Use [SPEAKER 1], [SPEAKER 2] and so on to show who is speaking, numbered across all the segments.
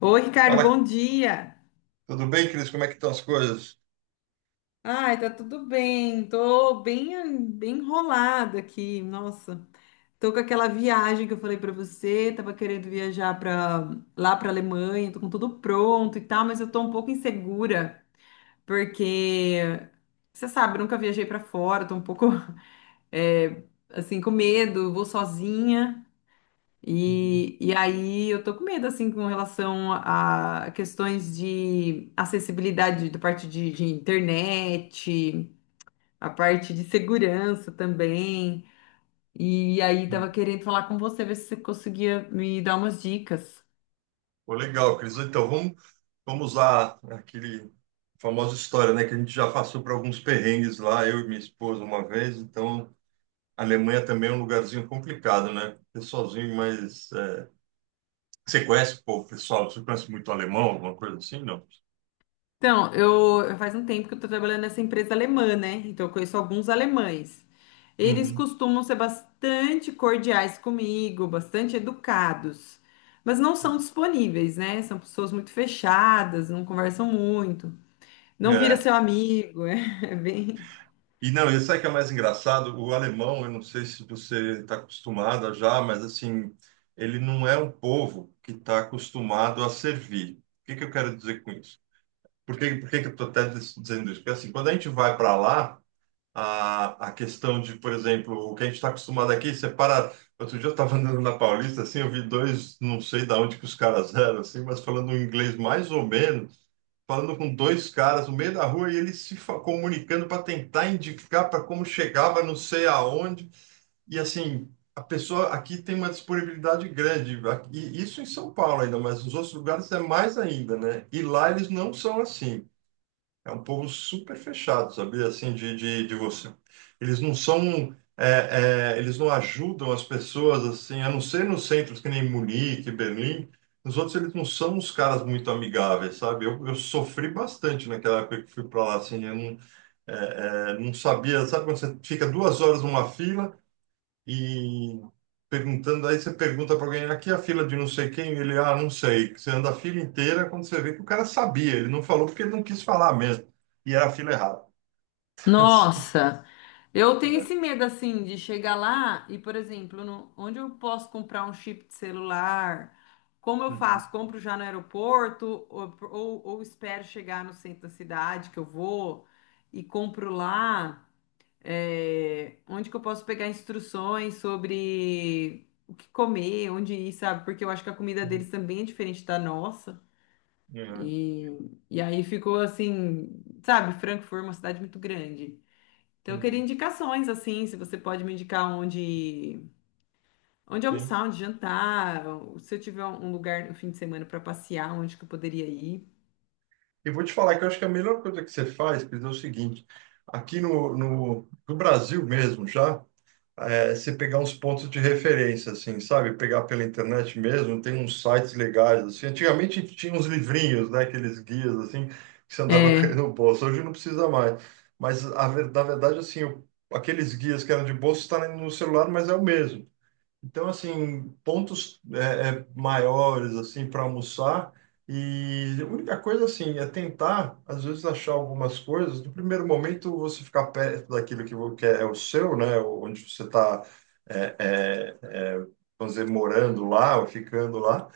[SPEAKER 1] Oi, Ricardo,
[SPEAKER 2] Fala,
[SPEAKER 1] bom dia.
[SPEAKER 2] tudo bem, Cris? Como é que estão as coisas?
[SPEAKER 1] Ai, tá tudo bem. Tô bem enrolada aqui. Nossa, tô com aquela viagem que eu falei pra você. Tava querendo viajar para lá pra Alemanha. Tô com tudo pronto e tal, mas eu tô um pouco insegura porque você sabe, eu nunca viajei pra fora. Tô um pouco é, assim com medo. Vou sozinha.
[SPEAKER 2] Uhum.
[SPEAKER 1] E aí eu tô com medo, assim, com relação a questões de acessibilidade da parte de internet, a parte de segurança também. E aí tava querendo falar com você, ver se você conseguia me dar umas dicas.
[SPEAKER 2] Pô, legal, Cris. Então, vamos usar aquele famosa história, né? Que a gente já passou por alguns perrengues lá, eu e minha esposa uma vez. Então, a Alemanha também é um lugarzinho complicado, né? Porque sozinho, mas... você conhece, pô, pessoal? Você conhece muito alemão, alguma coisa assim, não?
[SPEAKER 1] Então, eu faz um tempo que eu estou trabalhando nessa empresa alemã, né? Então, eu conheço alguns alemães. Eles
[SPEAKER 2] Uhum.
[SPEAKER 1] costumam ser bastante cordiais comigo, bastante educados, mas não são disponíveis, né? São pessoas muito fechadas, não conversam muito, não vira
[SPEAKER 2] É,
[SPEAKER 1] seu amigo, é bem.
[SPEAKER 2] E não, e sabe o que é mais engraçado? O alemão, eu não sei se você está acostumada já, mas assim, ele não é um povo que está acostumado a servir. O que que eu quero dizer com isso? Por que que eu estou até dizendo isso? Porque assim, quando a gente vai para lá, a questão de, por exemplo, o que a gente está acostumado aqui, você para. Outro dia eu estava andando na Paulista, assim, eu vi dois, não sei de onde que os caras eram, assim, mas falando um inglês mais ou menos falando com dois caras no meio da rua e eles se fa- comunicando para tentar indicar para como chegava, não sei aonde. E assim, a pessoa aqui tem uma disponibilidade grande, e isso em São Paulo ainda, mas nos outros lugares é mais ainda, né? E lá eles não são assim. É um povo super fechado, sabia? Assim, de você. Eles não são. Eles não ajudam as pessoas, assim, a não ser nos centros que nem Munique, Berlim. Nos outros, eles não são uns caras muito amigáveis, sabe? Eu sofri bastante naquela época que fui para lá, assim. Eu não, é, é, não sabia. Sabe quando você fica duas horas numa fila? E perguntando, aí você pergunta para alguém, aqui é a fila de não sei quem, e ele, ah, não sei. Você anda a fila inteira quando você vê que o cara sabia, ele não falou porque ele não quis falar mesmo. E era a fila errada. Assim,
[SPEAKER 1] Nossa, eu tenho esse
[SPEAKER 2] é.
[SPEAKER 1] medo assim de chegar lá e, por exemplo, onde eu posso comprar um chip de celular? Como eu
[SPEAKER 2] Uhum.
[SPEAKER 1] faço? Compro já no aeroporto ou, ou espero chegar no centro da cidade que eu vou e compro lá? É, onde que eu posso pegar instruções sobre o que comer, onde ir, sabe? Porque eu acho que a comida deles também é diferente da nossa.
[SPEAKER 2] É.
[SPEAKER 1] E, e aí ficou assim, sabe? Frankfurt é uma cidade muito grande. Então, eu queria
[SPEAKER 2] Uhum.
[SPEAKER 1] indicações, assim, se você pode me indicar onde
[SPEAKER 2] Sim.
[SPEAKER 1] almoçar, onde jantar, ou se eu tiver um lugar no fim de semana para passear, onde que eu poderia ir.
[SPEAKER 2] E vou te falar que eu acho que a melhor coisa que você faz, Pedro, é o seguinte, aqui no Brasil mesmo já, você pegar uns pontos de referência, assim, sabe? Pegar pela internet mesmo, tem uns sites legais, assim. Antigamente tinha uns livrinhos, né? Aqueles guias, assim, que você andava querendo
[SPEAKER 1] É,
[SPEAKER 2] no bolso. Hoje não precisa mais. Mas, na verdade, assim, aqueles guias que eram de bolso está no celular, mas é o mesmo. Então, assim, pontos maiores, assim, para almoçar. E a única coisa, assim, é tentar, às vezes, achar algumas coisas. No primeiro momento, você ficar perto daquilo que, que é o seu, né? Onde você está, é, é, é, vamos dizer, morando lá ou ficando lá.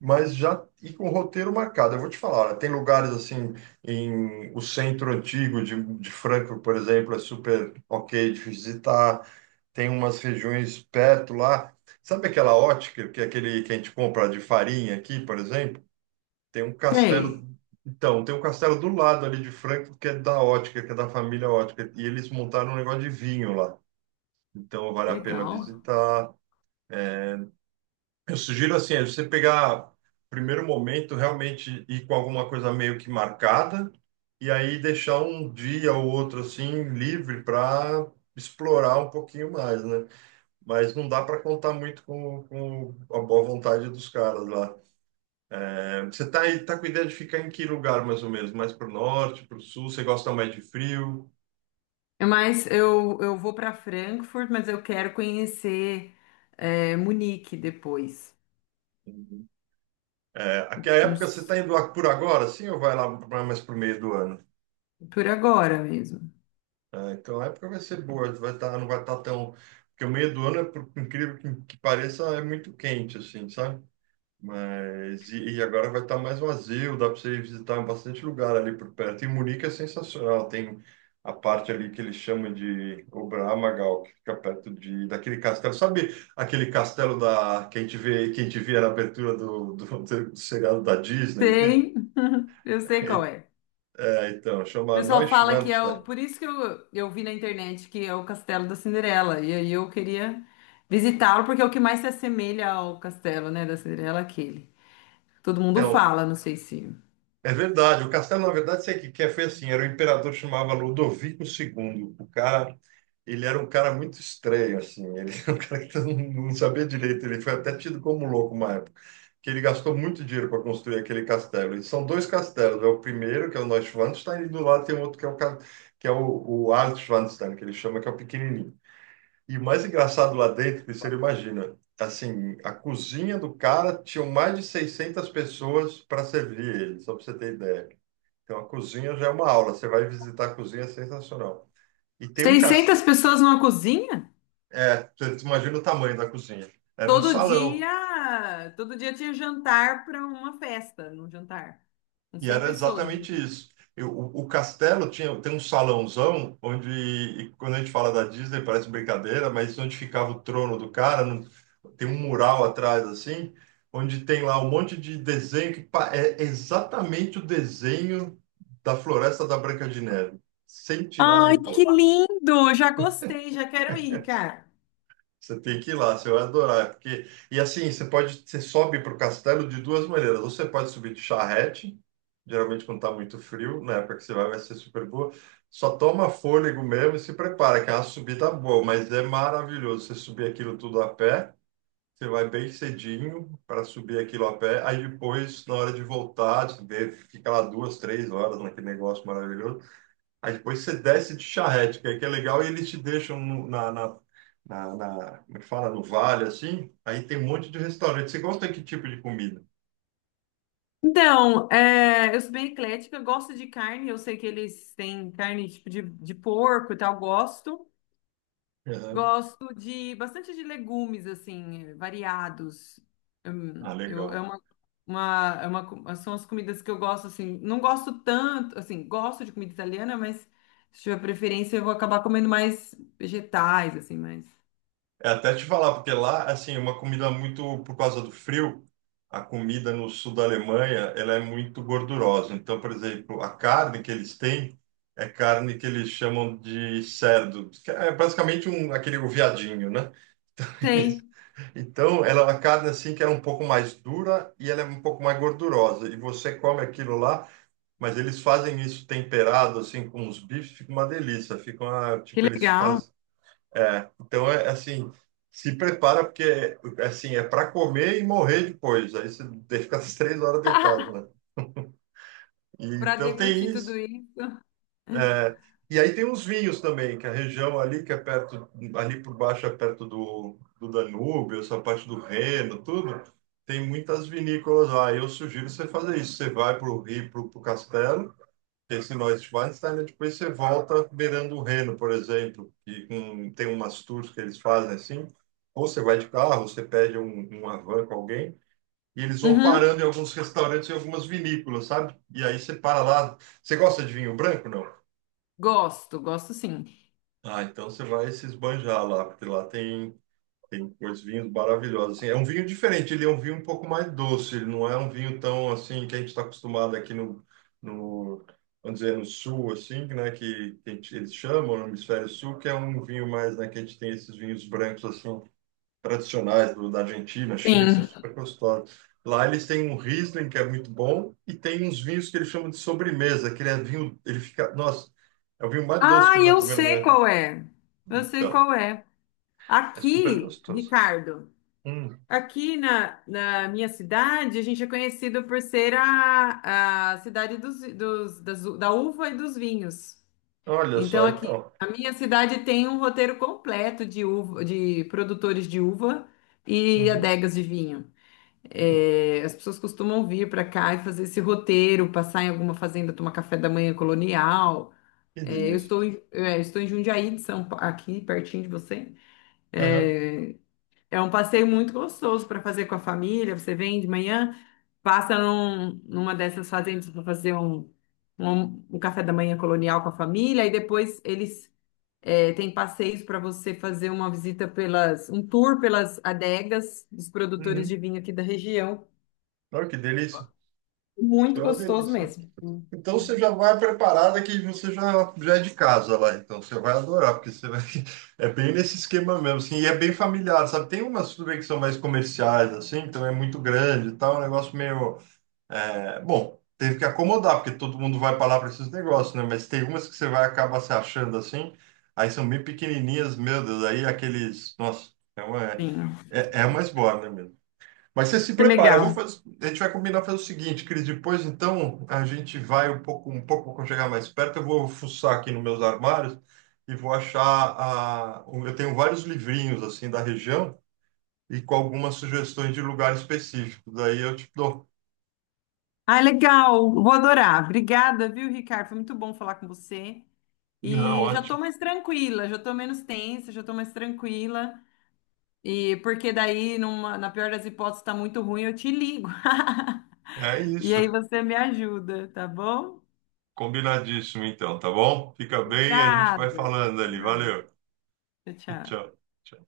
[SPEAKER 2] Mas já ir com o roteiro marcado. Eu vou te falar, olha, tem lugares, assim, em o centro antigo de Franco, por exemplo, é super ok de visitar, tem umas regiões perto lá. Sabe aquela ótica, que é aquele que a gente compra de farinha aqui, por exemplo? Tem um castelo.
[SPEAKER 1] sei,
[SPEAKER 2] Então, tem um castelo do lado ali de Franco, que é da ótica, que é da família ótica. E eles montaram um negócio de vinho lá. Então, vale a pena
[SPEAKER 1] legal.
[SPEAKER 2] visitar. Eu sugiro, assim, é você pegar, primeiro momento, realmente ir com alguma coisa meio que marcada. E aí deixar um dia ou outro, assim, livre para explorar um pouquinho mais, né? Mas não dá para contar muito com a boa vontade dos caras lá. É, você tá aí, tá com ideia de ficar em que lugar mais ou menos? Mais para o norte, para o sul? Você gosta mais de frio?
[SPEAKER 1] É, mas eu vou para Frankfurt, mas eu quero conhecer é, Munique depois.
[SPEAKER 2] Uhum. É, aqui é a época, você
[SPEAKER 1] Nos-
[SPEAKER 2] está indo lá por agora, sim, ou vai lá mais para o meio do ano?
[SPEAKER 1] por agora mesmo.
[SPEAKER 2] É, então a época vai ser boa, vai tá, não vai estar tão. Porque o meio do ano, é, por incrível que pareça, é muito quente, assim, sabe? Mas e agora vai estar mais vazio, dá para você ir visitar bastante lugar ali por perto. E Munique é sensacional, tem a parte ali que eles chamam de Oberammergau, que fica perto de daquele castelo. Sabe aquele castelo da que a gente vê, que a gente via na abertura do seriado da Disney aqui?
[SPEAKER 1] Sei, eu sei qual é.
[SPEAKER 2] É, então,
[SPEAKER 1] O
[SPEAKER 2] chama
[SPEAKER 1] pessoal fala que é
[SPEAKER 2] Neuschwanstein.
[SPEAKER 1] o. Por isso que eu vi na internet que é o Castelo da Cinderela. E aí eu queria visitá-lo, porque é o que mais se assemelha ao castelo, né, da Cinderela, é aquele. Todo mundo
[SPEAKER 2] Então,
[SPEAKER 1] fala, não sei se.
[SPEAKER 2] é verdade. O castelo, na verdade, sei que é? Foi assim. Era o imperador que chamava Ludovico II. O cara, ele era um cara muito estranho, assim. Ele era um cara que não sabia direito. Ele foi até tido como louco uma época, que ele gastou muito dinheiro para construir aquele castelo. E são dois castelos. É o primeiro, que é o Neuschwanstein, e do lado tem outro que é que é o Alt Schwanstein, que ele chama, que é o pequenininho. E o mais engraçado lá dentro, que você não imagina, assim, a cozinha do cara tinha mais de 600 pessoas para servir ele, só para você ter ideia. Então, a cozinha já é uma aula. Você vai visitar a cozinha, é sensacional. E tem um
[SPEAKER 1] 600
[SPEAKER 2] castelo.
[SPEAKER 1] pessoas numa cozinha?
[SPEAKER 2] É, você imagina o tamanho da cozinha. Era um
[SPEAKER 1] Todo
[SPEAKER 2] salão.
[SPEAKER 1] dia. Todo dia tinha jantar para uma festa, num jantar. Com
[SPEAKER 2] E
[SPEAKER 1] 100
[SPEAKER 2] era
[SPEAKER 1] pessoas. No
[SPEAKER 2] exatamente
[SPEAKER 1] jantar.
[SPEAKER 2] isso. O castelo tinha, tem um salãozão onde, e quando a gente fala da Disney, parece brincadeira, mas onde ficava o trono do cara, tem um mural atrás, assim, onde tem lá um monte de desenho é exatamente o desenho da floresta da Branca de Neve, sem tirar
[SPEAKER 1] Ai,
[SPEAKER 2] nem pôr.
[SPEAKER 1] que lindo! Já gostei, já quero ir, cara.
[SPEAKER 2] Você tem que ir lá, você vai adorar. Porque... E assim, você pode, você sobe para o castelo de duas maneiras. Ou você pode subir de charrete, geralmente quando está muito frio, na época que você vai, vai ser super boa. Só toma fôlego mesmo e se prepara, que é uma subida boa, mas é maravilhoso. Você subir aquilo tudo a pé, você vai bem cedinho para subir aquilo a pé. Aí depois, na hora de voltar, você vê, fica lá duas, três horas naquele negócio maravilhoso. Aí depois você desce de charrete, que é legal, e eles te deixam como é que fala, no vale, assim. Aí tem um monte de restaurante. Você gosta de que tipo de comida?
[SPEAKER 1] Então, é, eu sou bem eclética, eu gosto de carne, eu sei que eles têm carne tipo de porco e tal, gosto.
[SPEAKER 2] Aham.
[SPEAKER 1] Gosto de bastante de legumes, assim, variados.
[SPEAKER 2] Ah,
[SPEAKER 1] Eu, é
[SPEAKER 2] legal.
[SPEAKER 1] uma, é uma são as comidas que eu gosto, assim, não gosto tanto, assim, gosto de comida italiana, mas se tiver preferência eu vou acabar comendo mais vegetais, assim, mas...
[SPEAKER 2] É até te falar, porque lá, assim, é uma comida muito, por causa do frio, a comida no sul da Alemanha, ela é muito gordurosa. Então, por exemplo, a carne que eles têm é carne que eles chamam de cerdo, que é basicamente um, aquele o viadinho, né?
[SPEAKER 1] Sei,
[SPEAKER 2] Então, ela, a carne assim que ela é um pouco mais dura e ela é um pouco mais gordurosa. E você come aquilo lá, mas eles fazem isso temperado assim com os bifes, fica uma delícia. Fica uma,
[SPEAKER 1] que
[SPEAKER 2] tipo eles
[SPEAKER 1] legal,
[SPEAKER 2] fazem. Então é assim, se prepara porque assim é para comer e morrer depois. Aí você fica as três horas deitado, né? E,
[SPEAKER 1] para
[SPEAKER 2] então tem
[SPEAKER 1] deglutir tudo
[SPEAKER 2] isso.
[SPEAKER 1] isso.
[SPEAKER 2] E aí tem uns vinhos também, que a região ali que é perto, ali por baixo é perto do Danúbio, essa parte do Reno, tudo, tem muitas vinícolas lá. Eu sugiro você fazer isso. Você vai para o Rio, para o Castelo, esse Neuschwanstein, e depois você volta beirando o Reno, por exemplo, que tem umas tours que eles fazem assim. Ou você vai de carro, ou você pede uma van com alguém, e eles vão parando
[SPEAKER 1] Uhum,
[SPEAKER 2] em alguns restaurantes e algumas vinícolas, sabe? E aí você para lá. Você gosta de vinho branco, não?
[SPEAKER 1] gosto, gosto sim.
[SPEAKER 2] Ah, então você vai se esbanjar lá, porque lá tem, tem coisas vinhos maravilhosos. Assim, é um vinho diferente, ele é um vinho um pouco mais doce, ele não é um vinho tão assim que a gente está acostumado aqui no, vamos dizer, no sul, assim, né, que eles chamam no hemisfério sul, que é um vinho mais, né, que a gente tem esses vinhos brancos assim tradicionais da Argentina, Chile, que são
[SPEAKER 1] Sim.
[SPEAKER 2] super gostosos. Lá eles têm um Riesling que é muito bom e tem uns vinhos que eles chamam de sobremesa, que ele é vinho, ele fica, nossa, é o vinho mais doce
[SPEAKER 1] Ah,
[SPEAKER 2] que eu já
[SPEAKER 1] eu
[SPEAKER 2] tomei na
[SPEAKER 1] sei
[SPEAKER 2] minha vida.
[SPEAKER 1] qual é. Eu sei
[SPEAKER 2] Então,
[SPEAKER 1] qual é.
[SPEAKER 2] é super
[SPEAKER 1] Aqui,
[SPEAKER 2] gostoso.
[SPEAKER 1] Ricardo,
[SPEAKER 2] Hum,
[SPEAKER 1] aqui na, na minha cidade, a gente é conhecido por ser a cidade das da uva e dos vinhos.
[SPEAKER 2] olha
[SPEAKER 1] Então,
[SPEAKER 2] só,
[SPEAKER 1] aqui,
[SPEAKER 2] então.
[SPEAKER 1] a minha cidade tem um roteiro completo de uva, de produtores de uva e
[SPEAKER 2] Uhum.
[SPEAKER 1] adegas de vinho. É, as pessoas costumam vir para cá e fazer esse roteiro, passar em alguma fazenda, tomar café da manhã colonial.
[SPEAKER 2] Que
[SPEAKER 1] É, eu
[SPEAKER 2] delícia.
[SPEAKER 1] estou em, é, eu estou em Jundiaí, de aqui pertinho de você.
[SPEAKER 2] Aham.
[SPEAKER 1] É, é um passeio muito gostoso para fazer com a família. Você vem de manhã, passa numa dessas fazendas para fazer um, um, um café da manhã colonial com a família, e depois eles é, têm passeios para você fazer uma visita pelas, um tour pelas adegas dos produtores de
[SPEAKER 2] Uhum.
[SPEAKER 1] vinho aqui da região.
[SPEAKER 2] Olha que delícia. Isso
[SPEAKER 1] Muito
[SPEAKER 2] é uma
[SPEAKER 1] gostoso
[SPEAKER 2] delícia.
[SPEAKER 1] mesmo.
[SPEAKER 2] Então você já vai preparada que você já é de casa lá, então você vai adorar, porque você vai... é bem nesse esquema mesmo, assim, e é bem familiar, sabe? Tem umas tudo bem que são mais comerciais, assim, então é muito grande e tal, é um negócio meio. É, bom, teve que acomodar, porque todo mundo vai para lá para esses negócios, né? Mas tem umas que você vai acabar se achando assim, aí são bem pequenininhas, meu Deus, aí aqueles. Nossa,
[SPEAKER 1] Sim,
[SPEAKER 2] é uma esbórnia mesmo. Mas você se
[SPEAKER 1] que
[SPEAKER 2] prepara, eu vou
[SPEAKER 1] legal.
[SPEAKER 2] fazer, a gente vai combinar fazer o seguinte, Cris, depois então a gente vai um pouco quando chegar mais perto, eu vou fuçar aqui nos meus armários e vou achar eu tenho vários livrinhos assim da região e com algumas sugestões de lugares específicos. Daí eu te dou.
[SPEAKER 1] Ah, legal, vou adorar. Obrigada, viu, Ricardo? Foi muito bom falar com você.
[SPEAKER 2] Não,
[SPEAKER 1] E já
[SPEAKER 2] ótimo.
[SPEAKER 1] tô mais tranquila, já tô menos tensa, já tô mais tranquila. E porque daí, na pior das hipóteses, tá muito ruim, eu te ligo.
[SPEAKER 2] É
[SPEAKER 1] E aí
[SPEAKER 2] isso.
[SPEAKER 1] você me ajuda, tá bom?
[SPEAKER 2] Combinadíssimo, então, tá bom? Fica bem e a gente vai
[SPEAKER 1] Obrigada.
[SPEAKER 2] falando
[SPEAKER 1] Até
[SPEAKER 2] ali.
[SPEAKER 1] mais.
[SPEAKER 2] Valeu.
[SPEAKER 1] Tchau, tchau.
[SPEAKER 2] Tchau. Tchau.